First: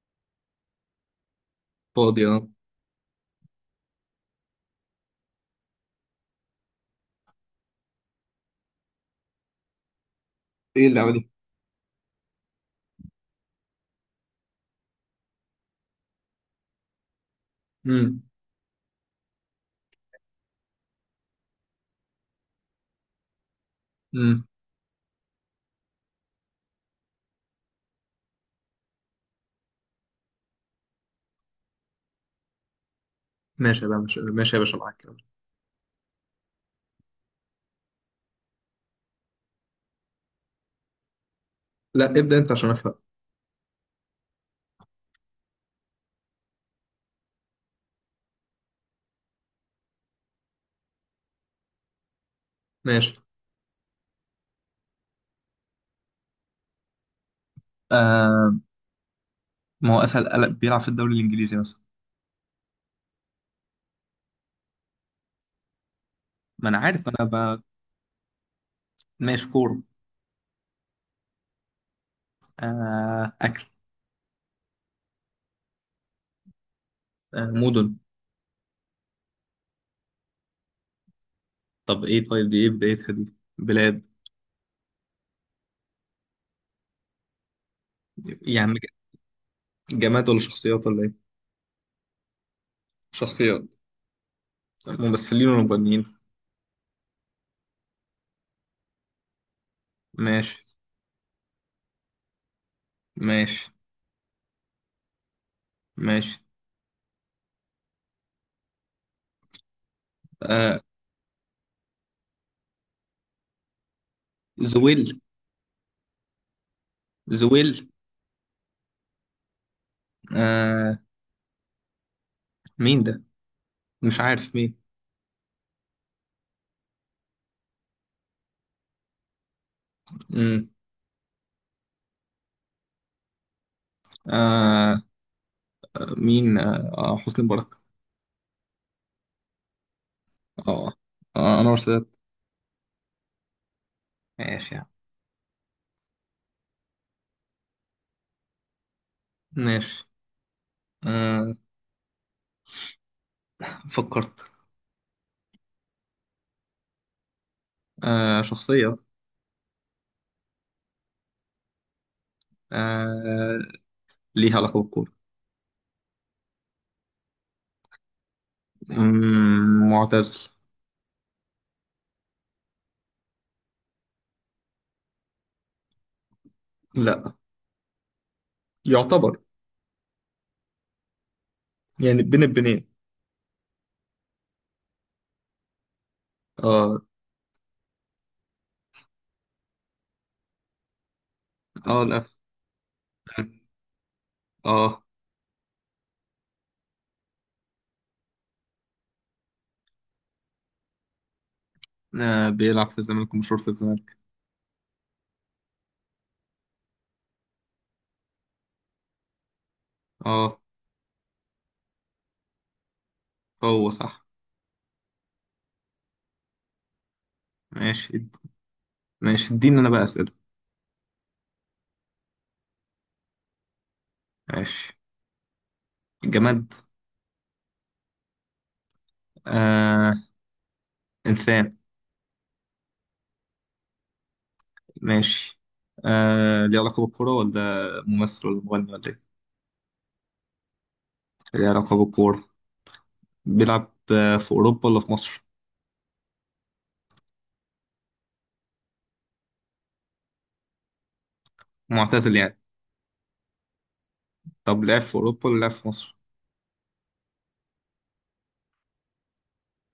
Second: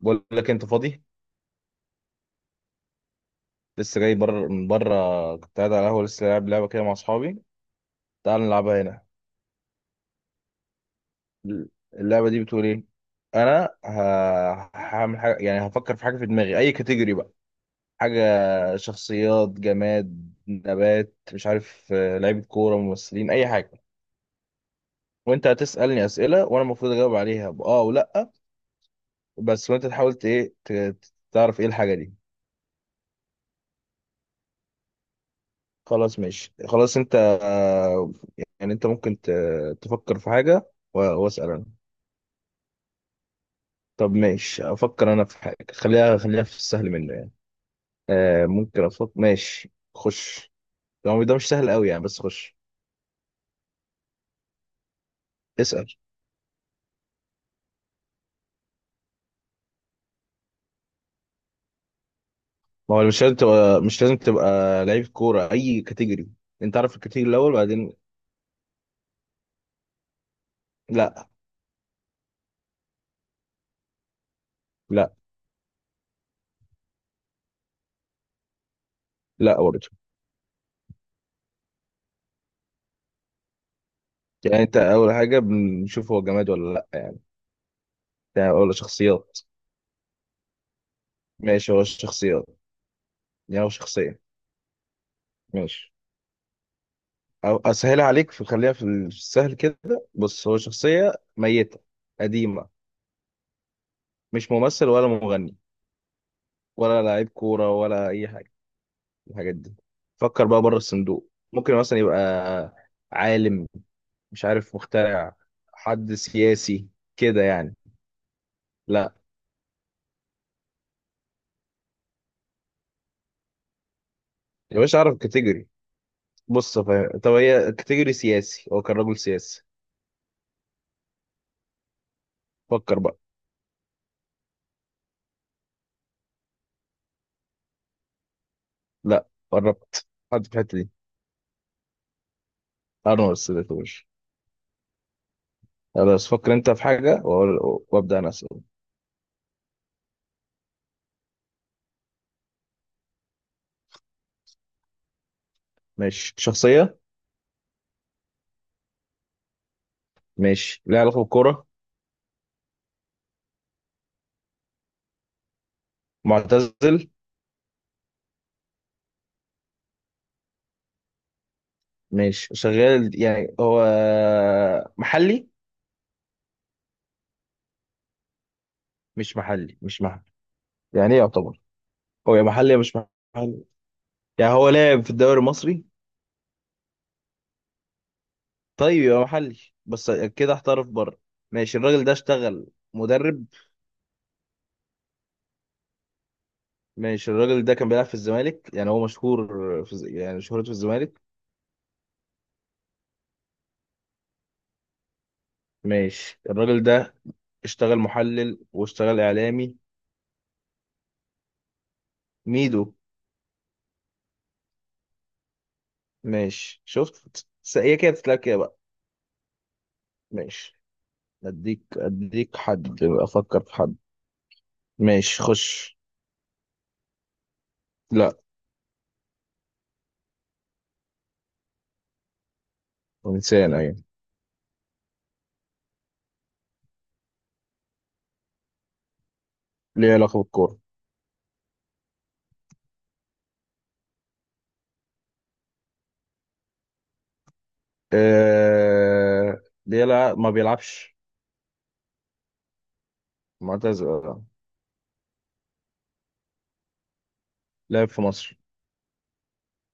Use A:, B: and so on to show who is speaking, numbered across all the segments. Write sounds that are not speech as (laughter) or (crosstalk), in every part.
A: بقول لك انت فاضي.
B: فاضي، اه.
A: لسه جاي بره من بره، كنت قاعد على القهوه، لسه لاعب لعبه كده مع اصحابي. تعال نلعبها هنا.
B: ايه اللعبه دي؟
A: اللعبه دي بتقول ايه؟ انا هعمل حاجه، يعني هفكر في حاجه في دماغي، اي كاتيجوري بقى. حاجه.
B: امم.
A: شخصيات، جماد، نبات، مش عارف، لعيبه كوره، ممثلين، اي حاجه.
B: امم.
A: وانت هتسالني اسئله وانا المفروض اجاوب عليها، باه ولا بس. وانت تحاول تعرف ايه الحاجه دي.
B: ماشي بقى، ماشي ماشي يا باشا، معاك يلا.
A: خلاص ماشي، خلاص انت. آه، يعني انت ممكن تفكر في حاجة واسأل انا.
B: لا، ابدأ انت عشان افهم.
A: طب ماشي، افكر انا في حاجة، خليها في السهل منه يعني. آه ممكن، افكر، ماشي خش. هو ده مش سهل قوي يعني، بس خش.
B: ماشي.
A: اسأل.
B: آه. ما هو اسهل، قلق بيلعب في الدوري الانجليزي مثلا؟
A: ما هو مش لازم تبقى لعيب كورة اي كاتيجوري.
B: ما
A: انت
B: انا
A: عارف
B: عارف انا
A: الكاتيجوري الاول،
B: بقى.
A: بعدين.
B: ماشي، كورة.
A: لا،
B: آه، اكل.
A: لا،
B: آه، مدن.
A: لا برضه.
B: طب ايه؟ طيب دي ايه بدايتها؟ دي بلاد.
A: يعني انت اول حاجة بنشوف هو جماد ولا لا يعني، ده
B: يا
A: ولا
B: عم،
A: شخصيات.
B: جماد ولا شخصيات ولا ايه؟
A: ماشي هو شخصيات.
B: شخصيات.
A: يعني هو شخصية.
B: ممثلين ولا
A: ماشي،
B: مغنيين؟
A: او اسهلها عليك في، خليها في السهل كده. بص،
B: ماشي.
A: هو شخصيه ميته، قديمه.
B: ماشي.
A: مش ممثل ولا مغني
B: ماشي.
A: ولا لعيب كوره ولا اي حاجه من الحاجات دي. فكر بقى بره
B: آه.
A: الصندوق. ممكن مثلا يبقى عالم، مش عارف،
B: زويل.
A: مخترع، حد سياسي كده يعني.
B: زويل.
A: لا.
B: آه. مين ده؟ مش عارف مين.
A: يا باشا اعرف كاتيجوري. بص فاهم، طب هي كاتيجوري سياسي، هو كان راجل سياسي، فكر بقى.
B: امم. مين، حسني مبارك؟
A: لا، قربت. حد في الحته دي.
B: اه. آه، انور السادات.
A: انا ما وصلتوش.
B: ماشي يا عم.
A: خلاص، فكر انت في حاجه وابدا انا اسال.
B: ماشي. آه. فكرت.
A: ماشي. شخصية.
B: آه، شخصية.
A: ماشي ليها علاقة بالكورة.
B: آه، ليها علاقة بالكورة.
A: معتزل.
B: معتزل.
A: ماشي شغال يعني هو، محلي.
B: لا.
A: مش
B: يعتبر.
A: محلي، مش محلي. يعني ايه يعتبر؟
B: يعني
A: هو
B: بين
A: يا محلي يا
B: البنين.
A: مش محلي. يعني هو لاعب في الدوري المصري.
B: اه.
A: طيب يبقى محلي، بس كده احترف بره. ماشي،
B: اه.
A: الراجل ده
B: لا.
A: اشتغل مدرب.
B: اه.
A: ماشي، الراجل ده كان بيلعب في الزمالك، يعني هو مشهور يعني شهرته في الزمالك.
B: آه، بيلعب في الزمالك ومشهور في الزمالك.
A: ماشي، الراجل ده اشتغل محلل واشتغل اعلامي.
B: اه.
A: ميدو.
B: هو صح.
A: ماشي، شفت هي كده
B: ماشي.
A: بتتلعب كده بقى.
B: ماشي، اديني انا بقى اسئله.
A: ماشي. اديك حد، افكر في حد.
B: ماشي.
A: ماشي خش.
B: جماد.
A: لا.
B: آه. انسان.
A: انسان ايوه.
B: ماشي. آه، ليه علاقة بالكورة ولا ممثل ولا مغني ولا ايه؟
A: ليه علاقه بالكوره.
B: ليه علاقة بالكورة. بيلعب في أوروبا ولا في مصر؟
A: ليه، لا، ما بيلعبش.
B: معتزل يعني.
A: معتزل آه.
B: طب لعب في أوروبا ولا لعب في مصر؟
A: لعب في مصر.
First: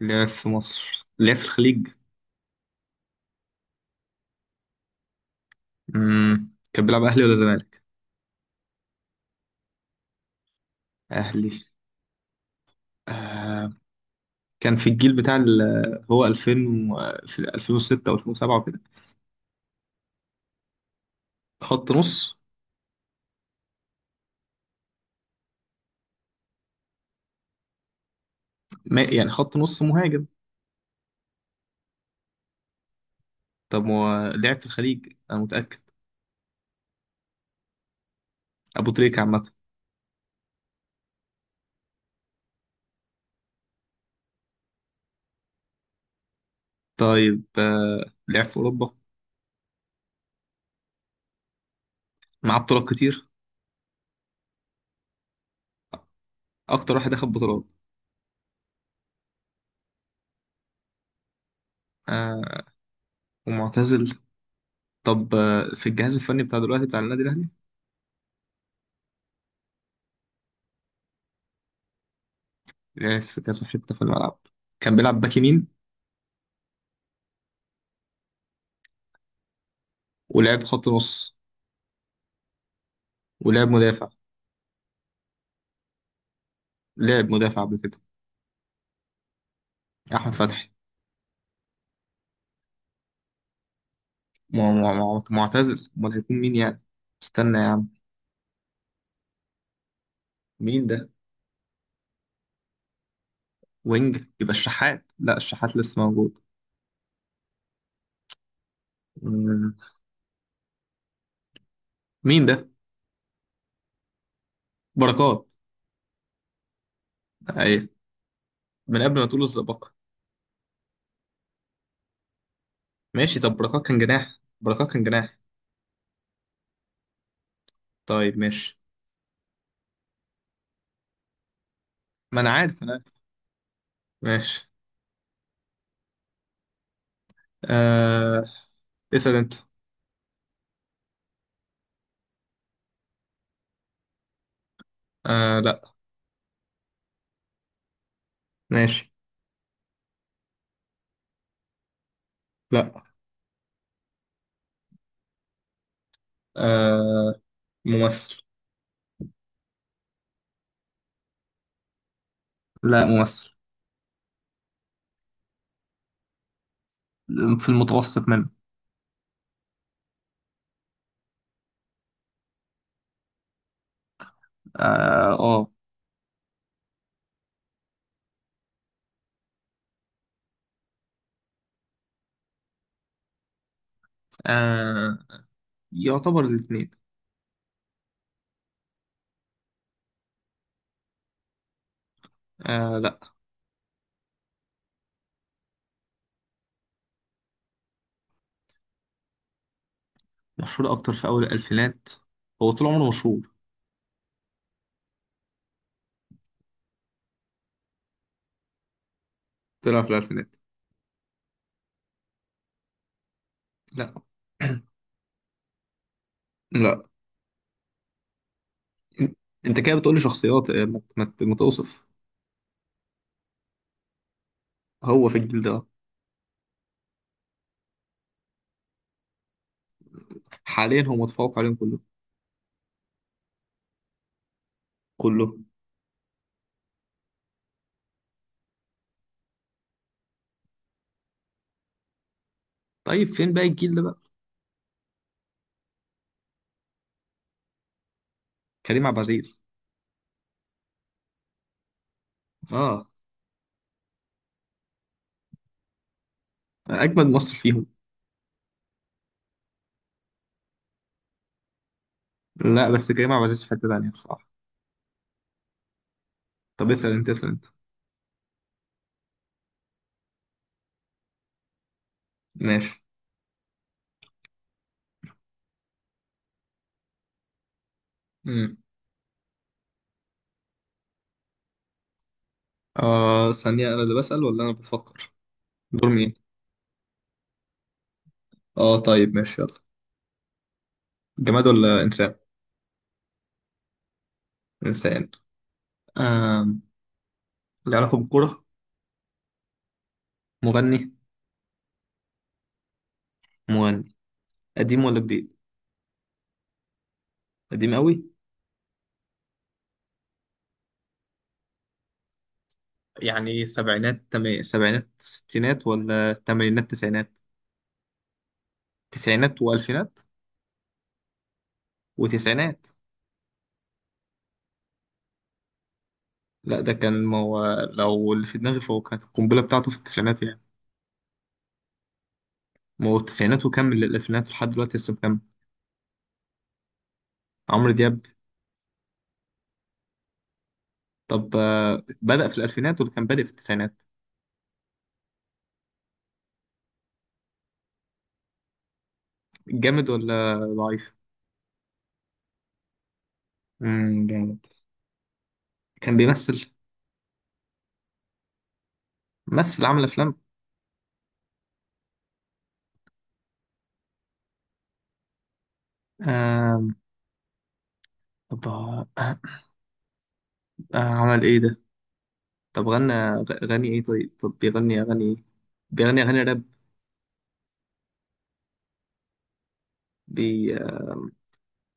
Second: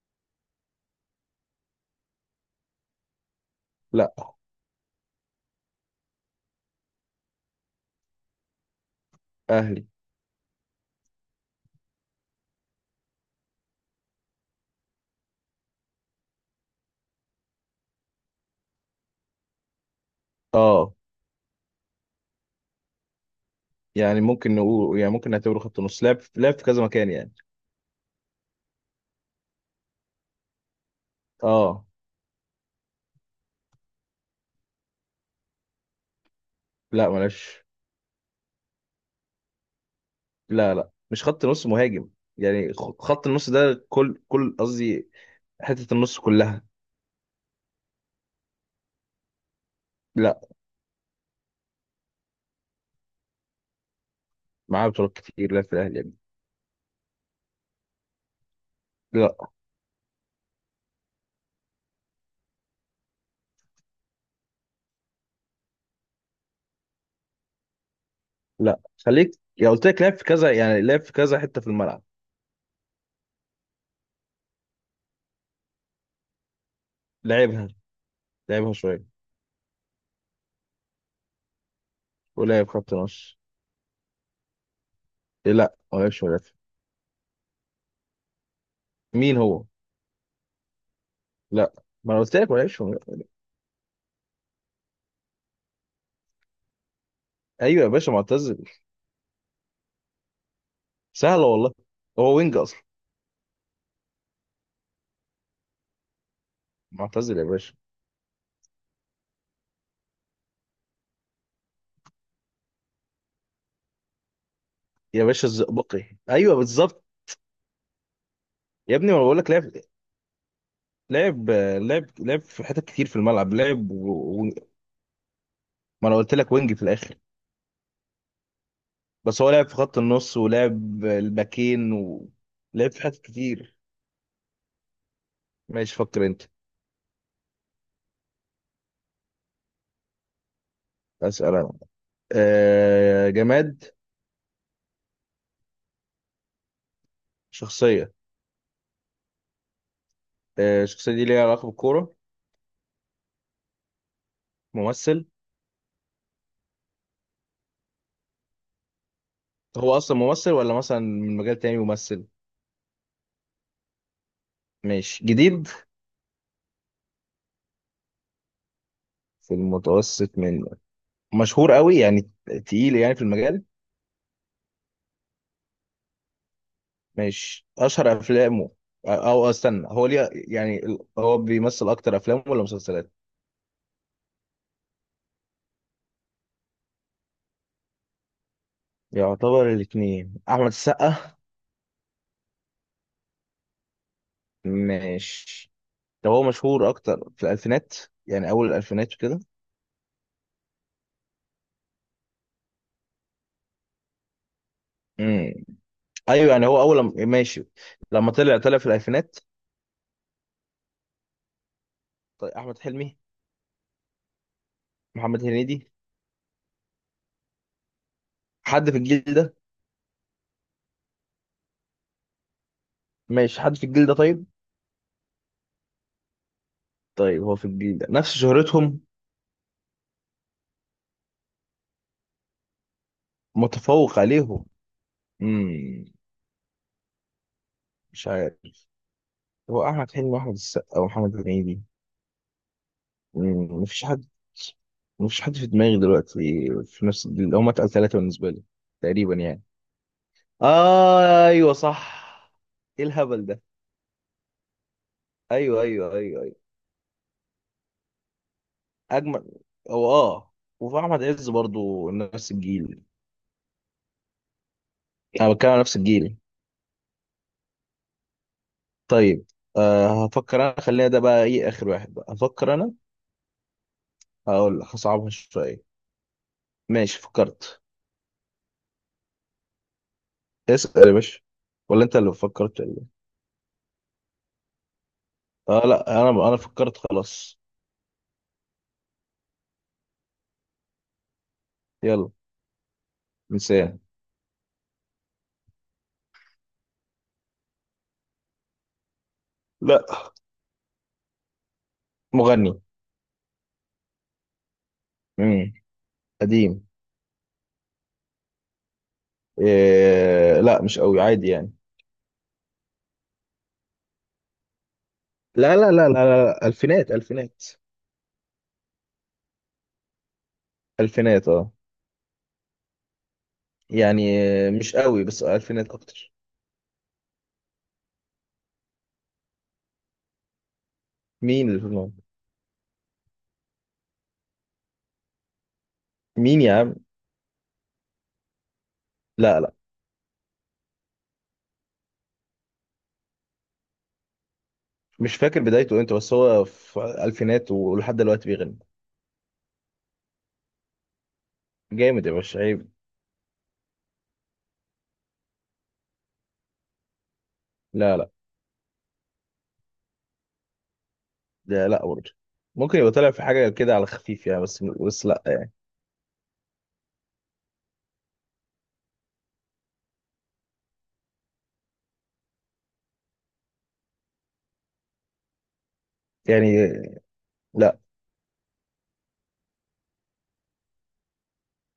B: لعب في مصر، لعب في الخليج.
A: لا.
B: مم. كان بيلعب أهلي ولا زمالك؟
A: اهلي.
B: أهلي. آه. كان في الجيل بتاع هو 2000 و في 2006 أو 2007 وكده.
A: اه.
B: خط نص.
A: يعني ممكن نقول، يعني ممكن نعتبره خط نص، لعب في كذا مكان يعني.
B: ما... يعني خط نص مهاجم.
A: اه.
B: طب هو لعب في الخليج، أنا متأكد.
A: لا معلش.
B: أبو تريكة عامة.
A: لا، لا، مش خط نص مهاجم. يعني خط النص ده كل قصدي، حته النص كلها.
B: طيب. آه. لعب في أوروبا.
A: لا.
B: معاه بطولات كتير.
A: معاه بطولات كتير، لعب في الاهلي يعني.
B: اكتر واحد اخد بطولات.
A: لا.
B: آه. ومعتزل. طب في الجهاز الفني بتاع دلوقتي بتاع النادي الاهلي.
A: لا، خليك. يا قلت لك لعب في كذا يعني، لعب في كذا حته في الملعب.
B: لعب في كذا حته في الملعب. كان بيلعب باك يمين.
A: لعبها لعبها شويه.
B: ولعب خط نص.
A: ولعب خط نص.
B: ولعب مدافع.
A: إيه، لا ما لعبش مدافع.
B: لعب مدافع قبل كده.
A: مين هو؟
B: احمد فتحي.
A: لا. ما انا قلت لك ما لعبش مدافع.
B: معتزل، امال هيكون مين يعني؟ استنى يا
A: ايوه
B: عم.
A: يا باشا، معتزل.
B: مين ده؟
A: سهله والله. هو وينج اصلا.
B: وينج يبقى الشحات، لا الشحات لسه موجود.
A: معتزل يا باشا.
B: مم. مين ده؟
A: يا
B: بركات.
A: باشا الزئبقي، ايوه بالظبط.
B: ايوه.
A: يا
B: من
A: ابني ما
B: قبل ما
A: بقول
B: تقول
A: لك لعب
B: الزبقه.
A: لعب لعب لعب في حتت كتير في
B: ماشي.
A: الملعب
B: طب بركات
A: لعب
B: كان جناح،
A: و... و...
B: بركات كان جناح.
A: ما انا قلت لك وينج في الاخر.
B: طيب ماشي.
A: بس هو لعب في خط النص ولعب الباكين
B: ما انا عارف، انا
A: لعب في حتت
B: عارف.
A: كتير.
B: ماشي.
A: ماشي فكر انت.
B: آه... اسأل انت.
A: اسال انا. جماد.
B: لا.
A: شخصية.
B: ماشي.
A: الشخصية دي ليها علاقة بالكورة.
B: لا.
A: ممثل.
B: آه... ممثل.
A: هو أصلا ممثل، ولا مثلا من مجال تاني ممثل.
B: لا ممثل.
A: ماشي. جديد.
B: في المتوسط منه.
A: في المتوسط من. مشهور قوي يعني، تقيل يعني في المجال.
B: اه. آه.
A: ماشي، أشهر أفلامه. أو استنى، هو ليه يعني، هو بيمثل أكتر أفلام ولا مسلسلات؟
B: آه... يعتبر الاثنين.
A: يعتبر الاتنين، أحمد السقا.
B: لا.
A: ماشي. طب هو مشهور أكتر في الألفينات يعني، أول الألفينات
B: مشهور اكتر في اول الالفينات. هو طول عمره مشهور.
A: وكده. ايوه يعني، هو اول لما ماشي، لما طلع في الالفينات.
B: طلع في الالفينات.
A: طيب، احمد حلمي.
B: لا. (clears throat)
A: محمد هنيدي.
B: لا.
A: حد في الجيل ده.
B: انت كده بتقولي شخصيات، ما توصف.
A: ماشي، حد في الجيل ده طيب.
B: هو في الجيل ده.
A: طيب هو في الجيل ده نفس شهرتهم.
B: حاليا هو متفوق عليهم كلهم.
A: متفوق عليهم.
B: كلهم.
A: امم مش عارف، هو احمد حلمي واحمد السقا ومحمد هنيدي.
B: طيب فين باقي الجيل ده
A: مفيش
B: بقى؟
A: حد. مفيش حد في دماغي دلوقتي في نفس الجيل، هم اتقل ثلاثه بالنسبه لي.
B: كريم عبد
A: تقريبا
B: العزيز.
A: يعني. آه ايوه صح. ايه
B: اه.
A: الهبل ده؟ ايوه، ايوه، ايوه.
B: اجمد مصر فيهم.
A: اجمل. هو اه. وفي احمد عز برضو نفس
B: لا،
A: الجيل.
B: بس كريم عبد العزيز في حتة تانية بصراحة.
A: انا بتكلم على نفس الجيل.
B: طب اسأل انت، اسأل انت.
A: طيب، هفكر انا، خلينا ده بقى، ايه اخر واحد بقى، هفكر انا.
B: ماشي.
A: هقول هصعبها شويه. ماشي فكرت.
B: امم
A: اسال يا باشا. ولا انت اللي فكرت.
B: آه، ثانية، أنا اللي بسأل ولا أنا بفكر؟
A: اه
B: دور
A: لا، انا
B: مين؟
A: انا فكرت خلاص.
B: آه طيب ماشي يلا. جماد ولا
A: يلا.
B: إنسان؟
A: انسان.
B: إنسان. آه. له علاقة بالكورة.
A: لا.
B: مغني.
A: مغني.
B: مغني. قديم ولا جديد؟
A: امم قديم.
B: قديم قوي.
A: إيه لا، مش قوي، عادي يعني.
B: يعني سبعينات، تمام سبعينات
A: لا،
B: ستينات
A: لا، لا، لا،
B: ولا
A: لا،
B: تمانينات
A: الفينات
B: تسعينات؟
A: الفينات.
B: تسعينات والفينات.
A: الفينات اه.
B: وتسعينات.
A: يعني مش قوي، بس الفينات اكتر.
B: لا، ده كان ما هو. لو اللي في دماغي فهو كانت القنبلة بتاعته في التسعينات يعني.
A: مين اللي في الموقف؟
B: ما هو التسعينات وكمل للألفينات ولحد دلوقتي لسه مكمل.
A: مين يا عم؟
B: عمرو دياب.
A: لا، لا.
B: طب بدأ في الألفينات ولا كان بادئ في التسعينات؟
A: مش فاكر بدايته امتى، بس هو في الفينات ولحد دلوقتي بيغني.
B: جامد ولا ضعيف؟
A: جامد يا باشا، عيب.
B: جامد. كان بيمثل.
A: لا، لا.
B: مثل عمل أفلام.
A: لا، لا برضه، ممكن يبقى طالع في حاجه كده على خفيف يعني، بس لا يعني.
B: آم، طب، عمل إيه ده؟ طب غني إيه؟ طيب طب بيغني أغاني إيه؟ بيغني أغاني راب.
A: يعني لا.
B: بي آه،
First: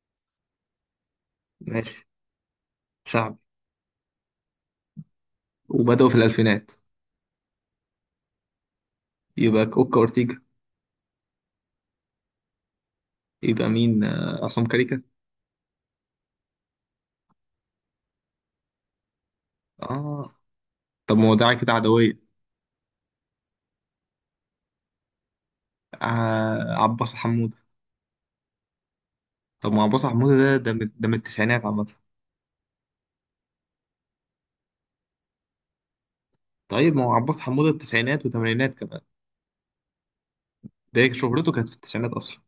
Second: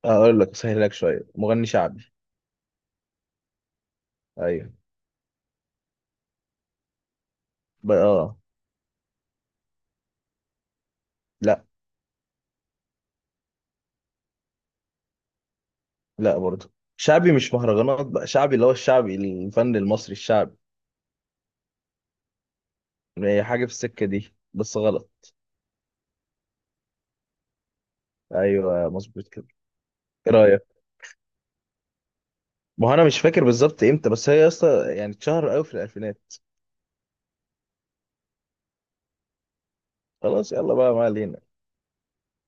A: اقول لك سهل لك شويه، مغني شعبي.
B: ماشي. شعبي.
A: ايوه.
B: وبدأوا في الألفينات.
A: اه.
B: يبقى أوكا أورتيجا.
A: لا،
B: يبقى مين، عصام كاريكا؟
A: لا برضه. شعبي مش مهرجانات بقى، شعبي اللي هو الشعبي الفن المصري
B: آه.
A: الشعبي.
B: طب ما هو ده كده عدوية.
A: هي حاجه في السكه دي بس غلط.
B: آه، عباس حمودة.
A: ايوه، مظبوط كده.
B: طب ما عباس
A: ايه
B: حمودة ده،
A: رايك؟
B: ده من، ده من التسعينات عامة.
A: ما هو انا مش فاكر بالظبط امتى، بس هي اصلا يعني اتشهر قوي في الالفينات.
B: طيب ما هو عباس حمودة التسعينات وتمانينات كمان.
A: خلاص يلا بقى، ما
B: ده
A: علينا.
B: شهرته كانت في التسعينات أصلا.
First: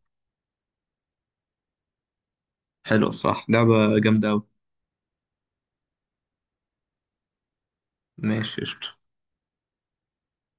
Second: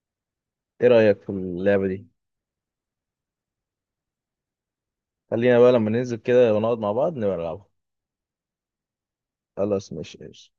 A: ايه رأيك في اللعبة دي؟
B: حلو الصراحة، لعبة جامدة أوي.
A: خلينا بقى لما ننزل كده ونقعد مع بعض نبقى نلعبها.
B: ماشي قشطة.
A: خلاص ماشي، ماشي.